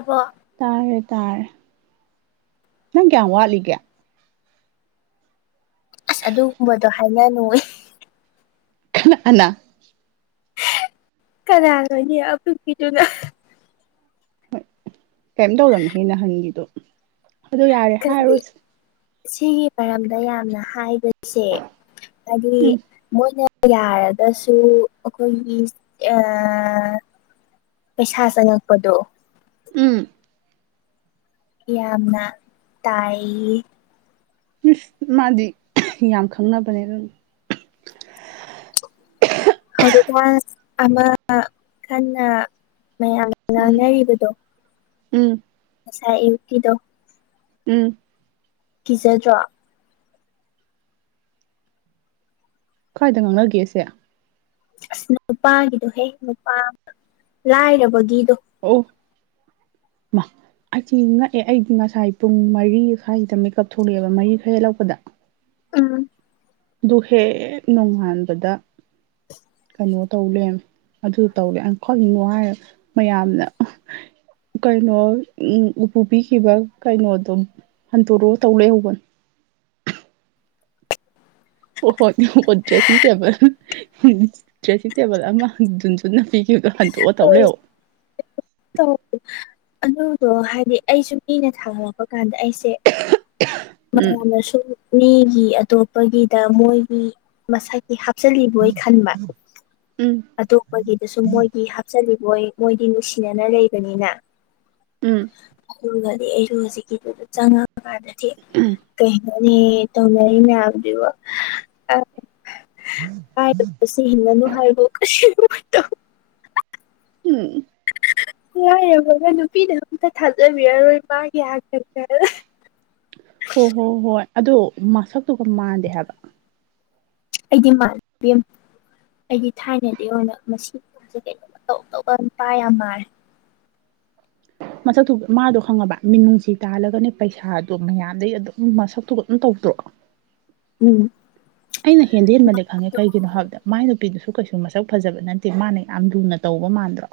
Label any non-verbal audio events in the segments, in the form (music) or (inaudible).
ꯑꯕꯣ ꯇꯥꯔꯦ ꯇꯥꯔꯦ ꯅꯪ ꯀꯌꯥꯝ ꯋꯥꯠꯂꯤꯒꯦ ꯑꯁ ꯑꯗꯨꯒꯨꯝꯕꯗꯣ ꯍꯥꯏꯅꯅꯨ ꯀꯅꯥ ꯑꯅꯥ ꯀꯅꯥꯅꯣꯅꯤ ꯄꯤꯗꯨꯒ ꯍꯣꯏ ꯀꯔꯤꯝ ꯇꯧꯗꯕꯅꯤ ꯍꯦ ꯅꯍꯟꯒꯤꯗꯣ ꯑꯗꯨ ꯌꯥꯔꯦ ꯀꯔꯤ ꯍꯥꯏꯔꯨꯔꯁꯤ ꯁꯤꯒꯤ ꯃꯔꯝꯗ ꯌꯥꯝꯅ ꯍꯥꯏꯕꯁꯦ ꯍꯥꯏꯗꯤ ꯃꯣꯏꯅ ꯌꯥꯥꯔꯒꯁꯨ ꯑꯩꯈꯣꯏꯒꯤ ꯄꯩꯁꯥ ꯆꯉꯛꯄꯗꯣ ꯎꯝ ꯌꯥꯝꯅ ꯇꯥꯏ ꯃꯥꯗꯤ ꯌꯥꯝ ꯈꯪꯅꯕꯅꯦ ꯑꯗꯨꯝ ꯍꯧꯗꯥ ꯑꯃ ꯀꯟꯅ ꯃꯌꯥꯝ ꯎꯝ ꯉꯥꯡꯅꯔꯤꯕꯗꯣ ꯎꯝ ꯁꯥꯏ ꯌꯨꯤꯗꯣ ꯎꯝ ꯀꯤꯖꯗ꯭ꯔꯣ ꯈ꯭ꯋꯥꯏꯗ ꯉꯥꯡꯅꯒꯦꯁꯦ ꯑꯁ ꯅꯨꯄꯥꯒꯤꯗꯣꯍꯦ ꯅꯨꯄꯥ ꯂꯥꯏꯔꯕꯒꯤꯗꯣ ꯑꯣ ꯑꯁꯤ ꯉꯛꯑꯦ ꯑꯩꯗꯤ ꯉꯁꯥꯏ ꯄꯨꯡ ꯃꯔꯤ ꯁ꯭ꯋꯥꯗ ꯃꯦꯀꯑꯞ ꯊꯣꯛꯂꯛꯑꯦꯕ ꯃꯔꯤ ꯈꯔ ꯍꯦꯜꯂꯛꯄꯗ ꯎꯝ ꯗꯨꯍꯦ ꯅꯣꯡꯉꯥꯟꯕꯗ ꯩꯅꯣ ꯇꯧꯦ ꯑꯗꯨ ꯇꯧꯔꯦ ꯀꯛꯅꯣ ꯍꯥꯏ ꯃꯌꯥꯝꯅ ꯀꯩꯅꯣ ꯎ ꯎꯄꯨ ꯄꯈꯤꯕ ꯀꯩꯅꯣꯗꯣ ꯍꯟꯗꯣꯔꯛꯑꯣ ꯇꯧ ꯂꯩꯦꯍꯧꯕ ꯑꯣ ꯍꯣꯏ ꯗ꯭ꯔꯦꯁꯤꯡ ꯇꯦꯕꯜ ꯗ꯭ꯔꯦꯁꯤꯡ ꯇꯦꯕꯜ ꯑꯃ ꯟꯖꯨꯟꯅ ꯄꯤꯈꯤꯕ ꯥꯟ ꯇꯧ ꯂꯩꯦꯣ (unintelligible) ꯇꯧ ꯑꯗꯨꯗꯣ ꯍꯥꯏꯗꯤ ꯑꯩꯁꯨ ꯃꯤꯅ ꯊꯥꯒꯠꯂꯛꯄ ꯀꯥꯟꯗ ꯑꯩꯁꯦ ꯎꯝ ꯃꯌꯥꯝꯅꯁꯨ ꯃꯤꯒꯤ ꯑꯇꯣꯞꯄꯒꯤꯗ ꯃꯣꯏꯒꯤ ꯃꯁꯥꯏꯒꯤ ꯍꯥꯞꯆꯜꯂꯤꯕꯣꯏ ꯈꯟꯕ ꯎꯝ ꯑꯇꯣꯞꯄꯒꯤꯗꯁꯨ ꯃꯣꯏꯒꯤ ꯍꯥꯞꯆꯜꯂꯤꯕ ꯃꯣꯏ ꯃꯣꯏꯗꯤ ꯅꯨꯡꯁꯤꯅꯅ ꯂꯩꯕꯅꯤꯅ ꯎꯝ ꯑꯗꯨꯒ ꯩꯅꯣ ꯍꯧꯖꯤꯦ ꯀ ꯆꯉꯒꯥꯔ ꯎꯝ ꯑ ꯇꯧ ꯂꯩꯥꯏꯅꯦ ꯍꯥꯗꯕ ꯑ ꯀꯔꯤꯕ ꯁꯤ ꯍꯤꯡꯒꯅꯨ ꯍꯥꯏꯕꯣ ꯀꯧ ꯎꯝ ꯌꯥꯏꯔꯦ ꯍꯒ ꯅꯨꯄꯤꯗ ꯑꯝꯇ ꯊꯥꯖꯕꯤꯔꯔꯣꯏ ꯃꯥꯒꯤ ꯍꯥꯛꯀꯛꯇ (unintelligible) ꯍꯣꯏ ꯍꯣ ꯍꯣꯏ ꯑꯗꯨ ꯃꯁꯛꯇꯨꯒ ꯃꯥꯟꯗꯦ ꯍꯥꯏꯕ ꯑꯩꯗꯤ ꯃꯥꯥꯟ ꯑꯩꯒꯤ ꯊꯥꯏꯅꯗꯤ ꯑꯣꯏꯅ ꯃꯁꯤꯁꯦ ꯀꯩꯅꯣ ꯇꯧ ꯇꯧꯔꯒ ꯅꯨꯄꯥ ꯌꯥꯝ ꯃꯥꯔꯦ ꯃꯁꯛꯇꯨ ꯃꯥꯗꯣ ꯈꯪꯉꯕ ꯃꯤꯅꯨꯡꯁꯤ ꯇꯥꯜꯂꯒꯅꯦ ꯄꯩꯁꯥꯗꯣ ꯃꯌꯥꯝꯗꯩ ꯑꯗꯨꯝ ꯃꯁꯛꯇꯨꯒ ꯑꯗꯨꯝ ꯇꯧ ꯎꯝ ꯑꯩꯅ ꯍꯦꯟꯗ ꯍꯦꯟꯃꯂꯦ ꯈꯪꯉꯦ ꯑꯗꯣ ꯀꯩꯒꯤꯅꯣ ꯍꯥꯏꯕꯗ ꯃꯥꯏ ꯅꯨꯄꯤꯗꯨꯁꯨ ꯀꯩꯁꯨ ꯃꯁꯛ ꯐꯖꯕ ꯅꯠꯇꯦ ꯃꯥꯅ ꯌꯥꯝ ꯂꯨꯅ ꯇꯧꯕ ꯃꯥꯟꯗ꯭ꯔꯣ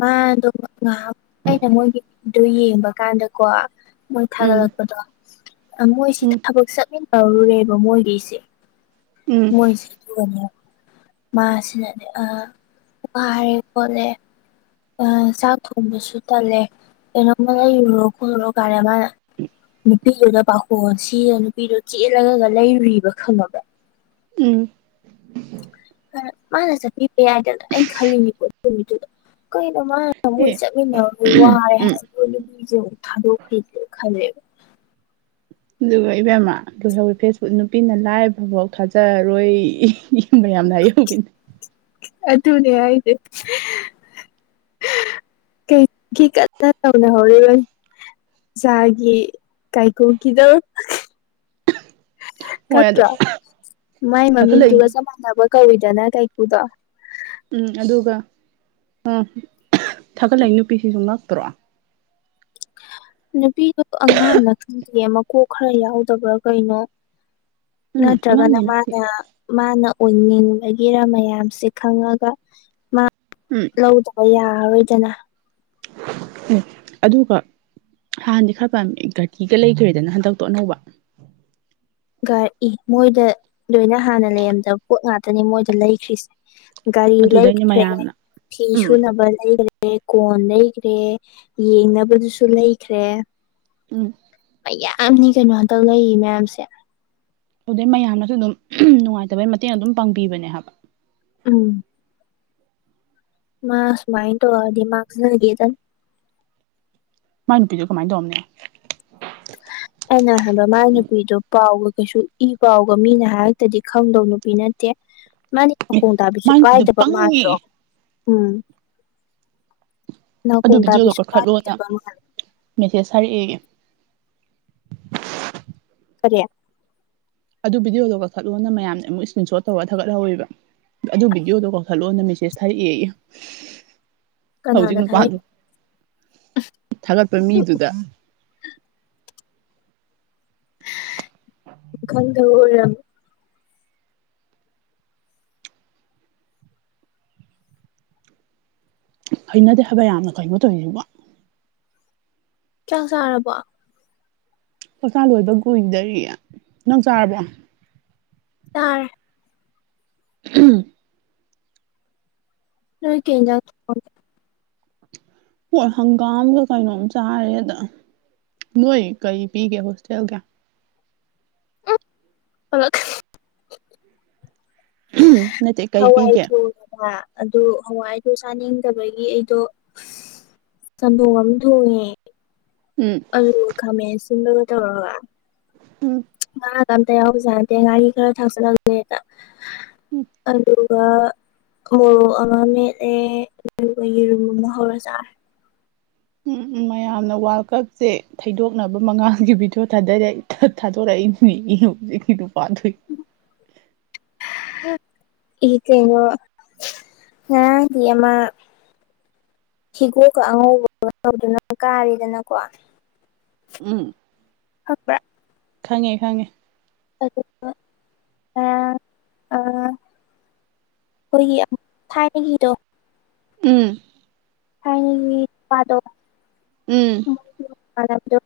ꯃꯥꯗꯣ ꯉꯥꯏꯍꯥꯛ ꯑꯩꯅ ꯃꯣꯏꯒꯤꯗꯨ ꯌꯦꯡꯕ ꯀꯥꯟꯗꯀꯣ ꯃꯣꯏ ꯎꯝ ꯊꯥꯒꯠꯂꯛꯄꯗꯣ ꯃꯣꯏꯁꯤ ꯎꯝ ꯊꯕꯛ ꯆꯠꯃꯤꯟꯅꯧꯔꯨꯔꯦꯕ ꯃꯣꯏꯒꯤꯁꯦ ꯎꯝ ꯃꯣꯏꯁꯤ ꯃꯥꯁꯤꯅꯅꯦ ꯑ ꯋꯥꯔꯦ ꯄꯣꯠꯂꯦ ꯆꯥꯛ ꯊꯣꯡꯕꯁꯨ ꯇꯜꯂꯦ ꯀꯩꯅꯣꯝꯃꯅ ꯏꯨꯔꯣ ꯈꯣꯠꯂꯨꯔꯣ ꯀꯥꯟꯗ ꯃꯥꯅ ꯅꯨꯄꯤꯗꯨꯗ ꯄꯥꯈꯣ ꯁꯤꯒ ꯅꯨꯄꯤꯗꯨ ꯆꯦꯜꯂꯒꯒ ꯂꯩꯔꯨꯔꯤꯕ ꯈꯪꯉꯕ ꯏ ꯃꯥꯅ ꯆꯠꯄꯤꯕ ꯌꯥꯏꯗꯅ ꯑꯩꯅ ꯈꯜꯂꯤꯅꯤꯤꯀꯣ ꯅꯨꯃꯤꯠꯇꯨꯗ ꯀꯩꯅꯣ ꯃꯥ ꯑꯦ ꯃꯣꯏ ꯆꯠꯃꯤꯟꯅꯔ ꯋꯥꯔꯦ ꯎꯝ ꯍꯥꯏꯕꯗꯣ ꯅꯨꯄꯤꯁꯦ ꯑꯃꯨꯛ ꯊꯥꯗꯣꯛꯈ꯭ꯔꯤꯁꯦ ꯈꯜꯂꯦꯕ ꯑꯗꯨꯒ ꯏꯕꯦꯝꯃ ꯂꯣꯏꯍꯧꯋꯤ ꯐꯦꯁꯕꯨꯛ ꯅꯨꯄꯤꯅ ꯂꯥꯏꯚ ꯐꯕꯥꯎ ꯊꯥꯖꯔꯔꯣꯏ ꯌꯦꯡꯕ ꯌꯥ ꯌꯥꯝꯅꯌꯦ ꯑꯗꯨ ꯇꯅꯦ ꯍꯥꯏꯗ ꯀꯩ ꯀ ꯇꯅ ꯍꯧꯔ ꯒꯦ ꯀꯥꯏꯀꯣ ꯀꯗꯣ ꯍꯣꯏ ꯑꯗꯣ ꯀꯠꯇ꯭ꯔꯣ ꯃꯥꯏ ꯊꯥꯒꯠꯂꯛꯏ ꯃꯃꯤꯡꯗꯨꯒ ꯆꯞ ꯃꯥꯟꯅꯕ ꯀꯧꯏꯗꯅ ꯀꯥꯏꯀꯨꯗꯣ ꯎꯝ ꯑꯗꯨꯒ ꯎ ꯊꯥꯒꯠꯂꯛꯏ ꯅꯨꯄꯤꯁꯤꯁꯨ ꯉꯥꯛꯇ꯭ꯔꯣ ꯅꯨꯄꯤꯗꯨꯣ ꯑꯉꯥꯡꯅ ꯈꯪꯗꯦ ꯃꯀꯣꯛ ꯈꯔ ꯌꯥꯎꯗꯕ꯭ꯔꯥ ꯀꯩꯅꯣ ꯎꯝ ꯅꯠꯇ꯭ꯔꯒꯅ ꯑꯉꯥꯡꯗꯤ ꯅꯠꯇꯦ ꯃꯥꯅ ꯃꯥꯅ ꯑꯣꯏꯅꯤꯡꯕꯒꯤꯔꯥ ꯃꯌꯥꯝꯁꯦ ꯈꯪꯉꯒ ꯎꯝ ꯂꯧꯗ ꯌꯥꯔꯣꯏꯗꯅ ꯎ ꯑꯗꯨꯒ ꯍꯥꯟꯅꯗꯤ ꯈꯔ ꯄꯥꯝꯃꯤ ꯒꯥꯇꯤꯗ ꯂꯩꯈ꯭ꯔꯦꯗꯅ ꯍꯟꯗꯛꯇꯤ ꯑꯅꯧꯕ ꯒꯥꯔ ꯏ ꯃꯣꯏꯗ ꯂꯣꯏꯅ ꯍꯥꯟꯅ ꯂꯩꯔꯝꯗꯕ ꯄꯣꯠ ꯉꯥꯛꯇꯅꯦ ꯃꯣꯏꯗ ꯂꯩꯈ꯭ꯔꯤꯁꯦ ꯒꯥꯔꯤ ꯑꯗꯨꯗꯩꯅꯦ ꯂꯩꯈ꯭ꯔꯦ ꯃꯌꯥꯝꯅ ꯐꯤ ꯎꯝ ꯁꯨꯅꯕ ꯂꯩꯈ꯭ꯔꯦ ꯀꯣꯟ ꯂꯩꯈ꯭ꯔꯦ ꯌꯦꯡꯅꯕꯗꯨꯁꯨ ꯂꯩꯈ꯭ꯔꯦ ꯎꯝ ꯌꯥꯝꯅꯤ ꯀꯩꯅꯣꯇꯧ ꯂꯩ ꯃꯌꯥꯝꯁꯦ ꯑꯗꯨꯗꯩ ꯃꯌꯥꯝꯅꯁꯨ ꯑꯗꯨꯝ ꯅꯨꯡꯉꯥꯏꯇꯕꯩ ꯃꯇꯦꯡ ꯑꯗꯨꯝ ꯄꯥꯡꯕꯤꯕꯅꯦ ꯍꯥꯏꯕ ꯎꯝ ꯃꯥ ꯁꯨꯃꯥꯟ ꯇꯧꯔꯗꯤ ꯃꯥꯡꯖꯒꯦꯗꯅꯤ ꯃꯥꯏ ꯅꯨꯄꯤꯗꯨ ꯀꯃꯥꯏ ꯇꯧꯔꯝꯅꯤ (inaudible) ꯑꯩꯅ ꯍꯥꯏꯕ ꯃꯥꯒꯤ ꯅꯨꯄꯤꯗꯨ ꯄꯥꯎꯒ ꯀꯩꯁꯨ ꯏ ꯄꯥꯎꯒ ꯃꯤꯅ ꯍꯥꯏꯔꯛꯇꯔꯗꯤ ꯈꯪꯗꯧ ꯅꯨꯄꯤ ꯅꯠꯇꯦ ꯃꯥꯅꯦ ꯃꯈꯣꯡ ꯇꯥꯕꯤꯁꯨ ꯃꯥꯏ ꯅꯨꯄꯤꯗꯣ ꯄꯥꯏꯗꯕ ꯄꯪꯉꯦ ꯃꯥꯟꯗ꯭ꯔꯣ ꯎꯝ ꯑꯗꯨ ꯅꯥꯀꯣꯡ ꯚꯗꯤꯑꯣꯒꯣ ꯇꯥꯕꯤꯁꯨ ꯀꯛꯈꯠꯂꯣꯅ ꯄꯥꯏꯗꯕ ꯃꯦꯁꯦꯖ ꯁꯥꯔꯑ ꯐꯌꯥ ꯑꯗꯨ ꯚꯗꯤꯑꯣꯗꯣ ꯀꯛꯊꯠꯂꯣꯅ ꯃꯌꯥꯝꯅ ꯑꯃꯨꯛ ꯏꯁꯀ꯭ꯔꯤꯟ ꯁꯣꯠ ꯇꯧꯒ ꯊꯥꯒꯠꯍꯧꯋꯦꯕ ꯑꯗꯨ ꯚꯤꯗꯤꯑꯣꯗꯣ ꯀꯧꯊꯠꯂꯛꯑꯣꯅ ꯃꯦꯁꯦꯁ ꯊꯥꯔꯛꯑꯦ ꯀꯅꯥꯅ ꯊꯥꯏ ꯊꯒꯠꯄ ꯃꯤꯗꯨꯗ ꯀꯗ ꯑꯣꯏꯔ ꯀꯩꯅꯗꯦ ꯍꯥꯏꯕ ꯌꯥꯝꯅ ꯀꯩꯅꯣ ꯇꯧꯔꯤꯁꯤꯕ ꯀꯌꯥ ꯁꯥꯥꯔꯕꯣ ꯄꯀꯥ ꯂꯣꯏꯕ ꯀꯨꯏꯗꯔꯤ ꯅꯪ ꯆꯥꯔꯕꯣ ꯇꯔꯦ ꯎꯝ ꯅꯣꯏ ꯀ ꯍꯣꯏ ꯍꯪꯒꯥꯝꯒ ꯀꯩꯅꯣꯝ ꯆꯥꯔꯦꯗ ꯅꯣꯏ ꯀꯔꯤ ꯄꯤꯒꯦ ꯍꯣꯁꯇꯦꯜꯗ ꯍꯂꯛ ꯎꯝ ꯍꯥꯋꯥꯏ ꯊꯣꯡꯉꯦꯕ ꯑꯗꯨ ꯍꯋꯥꯏꯗꯨ ꯆꯥꯅꯤꯡꯗꯕꯒꯤ ꯑꯩꯗꯣ ꯆꯝꯊꯣꯡ ꯑꯃ ꯊꯣꯡꯉꯦ ꯎꯝ ꯑꯂꯨꯒ ꯈꯥꯃꯦꯟ ꯑꯁꯤꯟꯕꯒ ꯇꯧꯔꯒ ꯎꯝ ꯉꯥꯒ ꯑꯝꯇ ꯌꯥꯎꯕꯖꯥꯗꯦ ꯉꯥꯔꯤ ꯈꯔ ꯊꯥꯛꯆꯜꯂꯛꯒꯦꯗ ꯎꯝ ꯑꯗꯨ ꯑꯗꯨꯒ ꯃꯣꯔꯣꯛ ꯑꯃ ꯃꯦꯠꯂꯦ ꯑꯗꯨꯒ ꯌꯦꯔꯨꯝ ꯑꯃ ꯍꯧꯔ ꯆꯥꯔꯦ ꯎꯝ ꯃꯌꯥꯝꯅ ꯃꯉꯥꯜ ꯀꯞꯁꯦ ꯊꯩꯗꯣꯛꯅꯕ ꯃꯉꯥꯒꯤ ꯚꯤꯗꯤꯑꯣ ꯊꯥꯗꯔꯛꯦ ꯊꯥꯗꯣꯔꯛꯏ ꯏꯍ ꯄꯥꯊꯣꯏ ꯎ ꯏ ꯀꯩꯅꯣ ꯀ ꯑꯃ ꯍꯤꯒꯣꯛꯀ ꯑꯉꯧꯕꯒ ꯇꯧꯗꯨꯅ ꯀꯥꯔꯤꯗꯅꯀꯣ ꯎꯝ ꯍꯄ ꯈꯪꯉꯦ ꯈꯪꯉꯦ ꯑꯗꯨ ꯑꯩꯈꯣꯏꯒꯤ ꯊꯥꯏꯅꯒꯤꯗꯣ ꯎꯝ ꯍꯥꯏ ꯄꯗꯣ ꯎꯝ ꯑꯔꯗ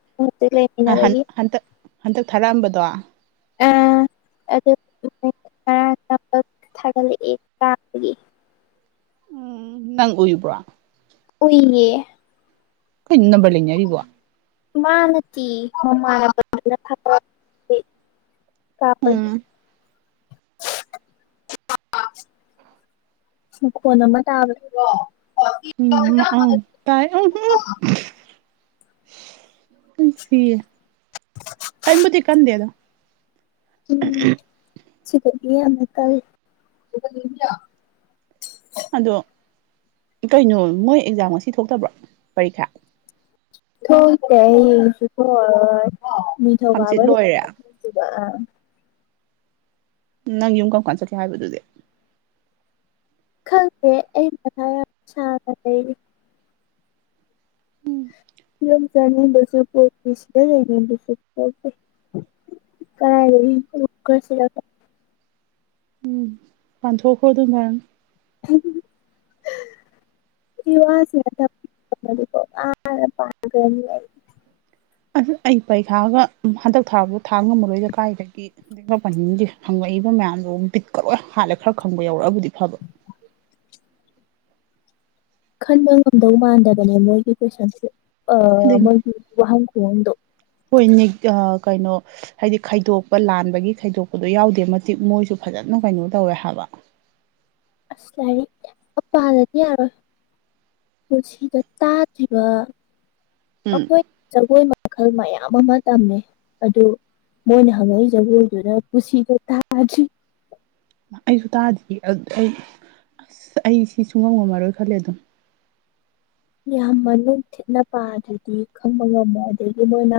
ꯟ ꯍꯟꯇꯛ ꯍꯟꯇꯛ ꯊꯥꯔꯛꯑꯝꯕꯗꯣ ꯑ ꯉꯥꯡ ꯊꯥꯒꯠꯂꯛꯑꯦ ꯅꯪ ꯑꯣꯏꯏꯕ꯭ꯔꯣ ꯑꯣꯏꯏꯌꯦ ꯣꯏ ꯏꯅ ꯄꯜꯂꯤꯦꯔꯤꯔꯤꯕ ꯃꯥꯅꯠꯇ ꯍ ꯃꯥꯅ ꯀꯥꯄꯗꯤ ꯎꯝ ꯃꯈꯣꯟ ꯑꯃ ꯇꯥꯕ ꯎꯝ ꯑ ꯇꯥꯏ ꯑ ꯁꯤꯦ ꯀꯩꯕꯨ ꯆꯀꯥꯟꯗꯦꯗ (unintelligible) ꯁꯤ ꯃ ꯀ ꯑꯗꯣ ꯀꯩꯅꯣ ꯃꯣꯏ ꯑꯦꯛꯖꯥꯝ ꯉꯁꯤ ꯊꯣꯛꯇꯕ꯭ꯔꯣ ꯄꯔꯤꯈꯥ ꯊꯣꯏꯁꯦ ꯑꯩꯡꯁꯨ ꯊ ꯅꯤꯡꯊꯧꯒꯕ ꯍꯪꯆꯤꯠ ꯂꯣꯏꯔꯦ ꯊꯕ ꯅꯪ ꯌꯨꯝ ꯀꯔꯀꯥꯟ ꯆꯠꯀꯦ ꯍꯥꯏꯕꯗꯨꯗꯤ ꯈꯜꯦ ꯂꯩ ꯂꯖꯅꯤ ꯁ ꯄꯁꯅꯦ ꯂꯩꯅꯤꯁ ꯄ ꯀꯥꯏ ꯂꯩ ꯀꯁꯤ ꯄꯥꯟꯊꯣꯛꯈꯣ ꯑꯗꯨ ꯃ (unintelligible) ꯋꯥꯁꯤ ꯑ ꯑꯩ ꯄꯔꯤꯈꯥꯒ ꯍꯟꯗꯛ ꯊꯥ ꯊꯥꯕ ꯉꯝꯃꯔꯣꯏꯗꯦ ꯀꯥꯏꯗꯒꯤ ꯑꯦꯛꯃꯛ ꯄꯟꯅꯤꯡꯗꯦ ꯍꯪꯕꯛꯏ ꯕ ꯃꯌꯥꯝꯗꯣ ꯕꯤꯠꯀꯔꯣꯏ ꯍꯥꯜꯂꯦ ꯈꯔ ꯈꯪꯕ ꯌꯧꯔꯛꯑꯕꯨꯗꯤ ꯐꯕ (unintelligible) ꯈꯟꯕ ꯉꯝꯗꯧ ꯃꯥꯟꯗꯕꯅꯦ ꯃꯣꯏꯒꯤ ꯀꯣꯏꯁꯟꯁꯦ ꯑ ꯀꯥꯏꯗꯩ ꯃꯟ ꯋꯥꯍꯪ ꯀꯗ ꯍꯣꯏ ꯀꯩꯅꯣ ꯍꯥꯏꯗꯤ ꯈꯥꯏꯗꯣꯛꯄ ꯂꯥꯟꯕꯒꯤ ꯈꯥꯏꯗꯣꯛꯄꯗꯣ ꯌꯥꯎꯗꯦ ꯃꯇꯤꯛ ꯃꯣꯏꯁꯨ ꯐꯖꯅ ꯀꯩꯅꯣ ꯇꯧꯋꯦ ꯍꯥꯏꯕ ꯑꯁꯂꯅꯤ ꯑꯄꯥ ꯑꯗꯗꯤ ꯌꯥꯔꯣꯏ ꯄꯨꯟꯁꯤꯗ ꯇꯥꯗ꯭ꯔꯤꯕ ꯎꯝ ꯑꯩꯈꯣꯏ ꯖꯒꯣꯏ ꯃꯈꯜ ꯃꯌꯥꯝ ꯑꯃ ꯇꯝꯃꯦ ꯑꯗꯨ ꯃꯅ ꯍꯪꯉꯩꯖꯒꯗꯅ ꯄꯨꯁꯤꯗ ꯊꯥꯖ ꯑꯩꯁꯨ ꯇꯥꯗ ꯑꯩ ꯑꯁ ꯑꯩ ꯁꯤꯁꯨꯨꯡ ꯉꯝ ꯉꯝꯃꯔꯣꯏ ꯈꯜꯂꯦ ꯑꯗꯨꯝ ꯌꯥꯝ ꯃꯅꯨꯡ ꯊꯤꯠꯅ ꯄꯥꯗ꯭ꯔꯗꯤ ꯈꯪꯕ ꯉꯝꯃꯣꯏ ꯑꯗꯒꯤ ꯃꯣꯏꯅ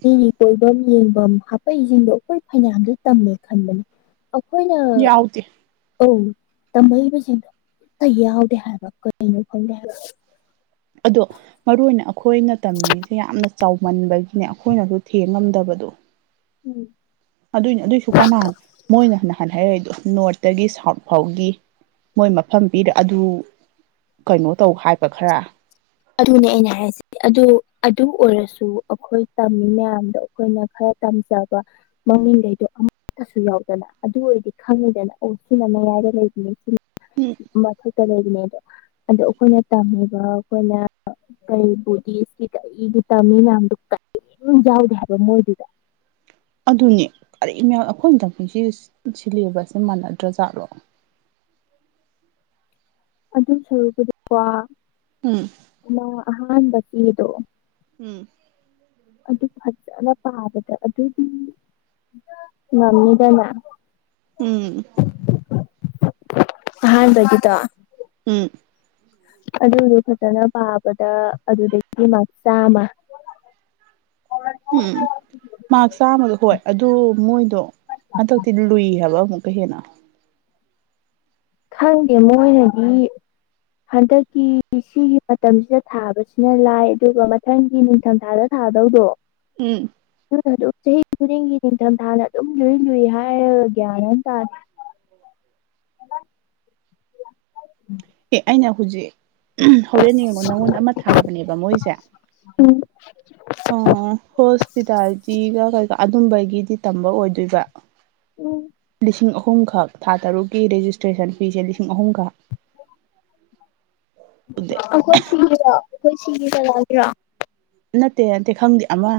ꯃꯤꯔꯤ ꯀꯣꯏꯐꯝ ꯌꯦꯡꯐꯝ ꯍꯥꯄꯛꯁꯤꯡꯗꯣ ꯑꯩꯈꯣꯏ ꯐꯩꯅꯥꯟꯜꯂꯤ ꯇꯝꯃꯦ ꯈꯟꯕꯅꯦ ꯑꯩꯈꯣꯏꯅ ꯌꯥꯎꯗꯦ ꯑ ꯇꯝꯃꯛꯏꯕꯁꯤꯡꯗꯣ ꯑꯇ ꯌꯥꯎꯗꯦ ꯍꯥꯏꯕ ꯀꯩꯅꯣ ꯈꯪꯗꯦ ꯍꯥꯏꯕ ꯑꯗꯣ ꯃꯔꯨ ꯑꯣꯏꯅ ꯑꯩꯈꯣꯏꯅ ꯇꯝꯃꯤꯉꯤꯁꯦ ꯌꯥꯝꯅ ꯆꯥꯎꯃꯟꯕꯒꯤꯅꯦ ꯑꯩꯈꯣꯏꯅꯁꯨ ꯊꯦꯡꯉꯝꯗꯕꯗ ꯎꯝ ꯑꯗꯨꯏꯁꯨ ꯀꯅꯥꯅ ꯃꯣꯏꯅ ꯅꯍꯥꯟ ꯍꯥꯏꯔꯛꯏꯗꯣ ꯅꯣꯔꯠꯇꯒꯤ ꯁꯥꯎꯠ ꯐꯥꯎꯒꯤ ꯃꯣꯏ ꯃꯐꯝ ꯄꯤꯔꯦ ꯑꯗꯨ ꯀꯩꯅꯣ ꯇꯧ ꯍꯥꯏꯕ ꯈꯔ ꯑꯗꯨꯅꯦ ꯑꯩꯅ ꯍꯥꯏꯁꯤꯦ ꯑꯗꯨ ꯑꯗꯨ ꯑꯣꯏꯔꯁꯨ ꯑꯩꯈꯣꯏ ꯇꯝꯃꯤ ꯃꯌꯥꯝꯗꯣ ꯑꯩꯈꯣꯏꯅ ꯈꯔ ꯇꯝꯖꯕ ꯃꯃꯤꯡꯈꯩꯗꯣ ꯑꯃꯠꯇꯁꯨ ꯌꯥꯎꯗꯅ ꯑꯗꯨ ꯑꯣꯏꯔꯗꯤ ꯈꯪꯉꯤꯗꯅ ꯑꯣ ꯁꯤꯅ ꯃꯌꯥꯝ ꯂꯩ ꯃꯊꯛꯇ ꯂꯩꯕꯅꯦ ꯑꯗꯣ ꯑꯣ ꯑꯩꯈꯣꯏꯅ ꯇꯝꯃꯤꯕ ꯑꯩꯈꯣꯏꯅ ꯀꯩꯕꯨꯙꯤꯁꯀꯤ ꯑꯩꯒꯤ ꯇꯃꯤ ꯃꯌꯥꯝꯗꯨ ꯀ ꯎꯝ ꯌꯥꯎꯗꯦ ꯍꯥꯏꯕ ꯃꯣꯏꯗꯤꯗ ꯑꯗꯨꯅꯦ ꯀꯔꯤ ꯑꯩꯈꯣꯏꯅꯗꯁꯤ ꯁꯤꯂꯦꯕꯁꯁꯦ ꯃꯥꯟꯅꯗ꯭ꯔꯖꯥꯠꯂꯣ (unintelligible) ꯑꯗꯨ ꯁꯔꯨꯕꯗꯤꯀꯣ ꯎꯝ ꯑꯃ ꯑꯍꯥꯟꯕ ꯆꯗꯣ ꯎꯝ ꯑꯗꯨ ꯐꯖꯅ ꯄꯥꯕꯗ ꯑꯗꯨꯗꯤ ꯉꯝꯅꯤꯗꯅ ꯎꯝ ꯑꯍꯥꯟꯕꯒꯤꯗꫭ ꯎꯝ ꯑꯗꯨꯗꯨ ꯐꯖꯅ ꯄꯥꯕꯗ ꯑꯗꯨꯗꯒꯤ ꯃꯥꯥꯛ ꯆꯥꯝꯃ (unintelligible) ꯎꯝ ꯃꯥꯛ ꯆꯥꯝꯃꯗꫭ ꯍꯣꯏ ꯑꯗꯨ ꯃꯣꯏꯗꯣ ꯍꯟꯗꯛꯇꯤ ꯂꯨꯏ ꯍꯥꯏꯕ ꯑꯃꯨꯛꯀ ꯍꯦꯟꯅ ꯈꯪꯗꯦ ꯃꯣꯏꯅꯗꯤ ꯍꯟꯗꯛꯀꯤ ꯁꯤꯒꯤ ꯃꯇꯝꯁꯤꯗ ꯊꯥꯕꯁꯤꯅ ꯂꯥꯏ ꯑꯗꯨꯒ ꯃꯊꯪꯒꯤ ꯅꯤꯡꯊꯝ ꯊꯥꯗ ꯊ ꯊꯥꯗꯧꯗꫭ ꯎꯝ ꯑꯗꯨꯝ ꯆꯍꯤ ꯈꯨꯗꯤꯡꯒꯤ ꯅꯤꯡꯊꯝꯊꯥꯅ ꯑꯗꯨꯝ ꯂꯨꯏ ꯂꯨꯏ ꯍꯥꯏ ꯒ꯭ꯌꯥꯟ ꯇꯥ ꯍꯗ ꯑꯦ ꯑꯩꯅ ꯍꯧꯖꯤꯛ ꯍꯣꯔꯦꯟ ꯌꯦꯡꯕ ꯅꯉꯣꯟ ꯑꯃ ꯊꯥꯕꯅꯦꯕ ꯃꯣꯏꯁꯦ ꯎꯝ ꯑ ꯍꯣꯁꯄꯤꯇꯥꯜꯖꯤ ꯀ ꯀꯥꯏ ꯑꯨꯝꯕꯩ ꯗꯤ ꯇꯝꯕ ꯑꯣꯏꯗꯣꯏꯕ ꯎꯝ ꯂꯤꯁꯤꯡ ꯑꯍꯨꯝ ꯑꯍꯨꯝꯈꯛ ꯊꯥ ꯇꯔꯨꯛꯀꯤ ꯔꯦꯖꯤꯁꯇ꯭ꯔꯦꯁꯟ ꯐꯤꯁꯦ ꯂꯤꯁꯤꯡ ꯑꯍꯨꯝꯈꯛ ꯑꯩꯈꯣꯏ ꯁꯤꯒꯤꯔ ꯑꯩꯈꯣꯏ ꯁꯤꯈꯤ ꯆꯔꯁꯤꯦꯔꯥ ꯅꯠꯇꯦ ꯅꯠꯇꯦ ꯈꯪꯗꯦ ꯑꯃ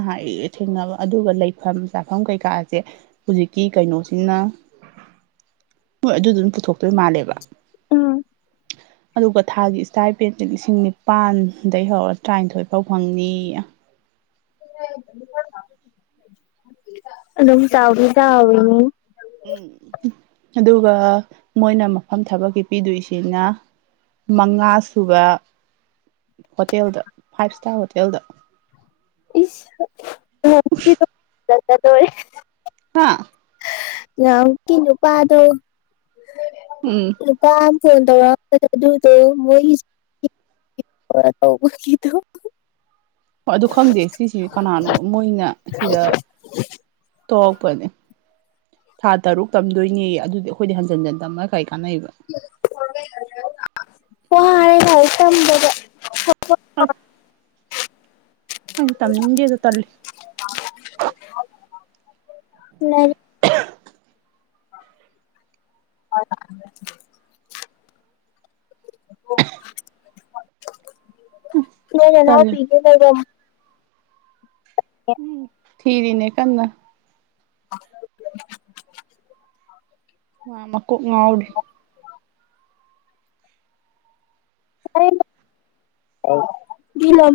ꯊꯦꯡꯅꯕ ꯑꯗꯨꯒ ꯂꯩꯐꯝ ꯆꯥꯐꯝ ꯀꯩꯀꯥꯁꯦ ꯍꯧꯖꯤꯛꯀꯤ ꯀꯩꯅꯣꯁꯤꯅ (inaudible) ꯍꯣꯏ ꯑꯗꯨꯗꯨꯝ ꯄꯨꯊꯣꯛꯇꯣꯏ ꯃꯥꯜꯂꯦꯕ ꯎꯝ ꯑꯗꯨꯒ ꯊꯥꯒꯤ ꯏꯁꯇꯥꯏꯄꯦꯟꯁꯦ ꯂꯤꯁꯤꯡ ꯅꯤꯄꯥꯟꯗꯩ ꯍꯧꯔ ꯇ꯭ꯔꯥꯅꯤꯊꯣꯏ ꯐꯥꯎ ꯐꯪꯅꯤꯌꯦ (unintelligible) ꯑꯗꯨꯝ ꯆꯥꯎꯗꯤ ꯆꯥꯎꯔꯤꯅꯤ ꯎꯝ ꯑꯗꯨꯒ ꯃꯣꯏꯅ ꯃꯐꯝ ꯊꯕꯛꯀꯤ ꯄꯤꯗꯣꯏꯁꯤꯅ ꯃꯉꯥ ꯁꯨꯕ ꯍꯣꯇꯦꯜꯗ ꯐꯥꯏꯚ ꯏꯁꯇꯥꫪ ꯍꯣꯇꯦꯜꯗ ꯏꯁ (unintelligible) (unintelligible) ꯍꯥ ꯅꯍꯥꯃꯨꯛꯀꯤ ꯅꯨꯄꯥꯗꫭ ꯎꯝ ꯅꯨꯄꯥꯝ ꯐꯣꯟ (unintelligible) (unintelligible) ꯍꯣꯏ ꯑꯗꯨ ꯈꯪꯗꯦ ꯁꯤꯁꯤ ꯀꯅꯥꯅꯣ ꯃꯣꯏꯅ ꯁꯤꯗ ꯇꯧꯔꯛꯄꯅꯦ ꯊꯥ ꯇꯔꯨꯛ ꯇꯝꯗꯣꯏꯅꯦ ꯑꯗꯨꯗꯤ ꯑꯩꯈꯣꯏꯗꯤ ꯍꯟꯖꯟ ꯍꯟꯖꯟ ꯇꯝꯃ ꯀꯩ ꯀꯥꯟꯅꯩꯕ ꯋꯥꯏ ꯂꯥꯏꯔꯤꯛ ꯇꯝꯕ ꯑꯁ ꯑꯩꯖꯨ ꯇꯝꯅꯤꯡꯗꯦꯗ ꯇꯜꯂꯤ ꯂꯥꯏꯔꯤꯛ (unintelligible) ꯅꫭꯏ ꯇꯜꯂꯤ ꯅꯅꯥꯎꯄꯤꯒꯤ ꯂꯩꯕꯝ ꯎꯝ (unintelligible) ꯊꯤꯔꯤꯅꯦ ꯀꯟꯅ (unintelligible) ꯃꯥ ꯃꯀꫭꯛ ꯉꯥꯎꯔꯤ (unintelligible)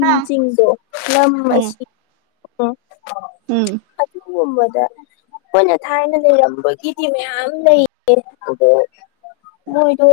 ꯍꯥ ꯆꯤꯡꯗꯣ ꯂꯝ ꯎꯝ ꯑꯁꯤ ꯎꯝ ꯑꯗꯨꯒꯨꯝꯕꯗ ꯑꯩꯈꯣꯏꯅ ꯊꯥꯏꯅ ꯂꯩꯔꯝꯕꯒꯤꯗꯤ ꯃꯌꯥꯝ ꯂꯩꯌꯦ (unintelligible) ꯍꯣꯏꯗ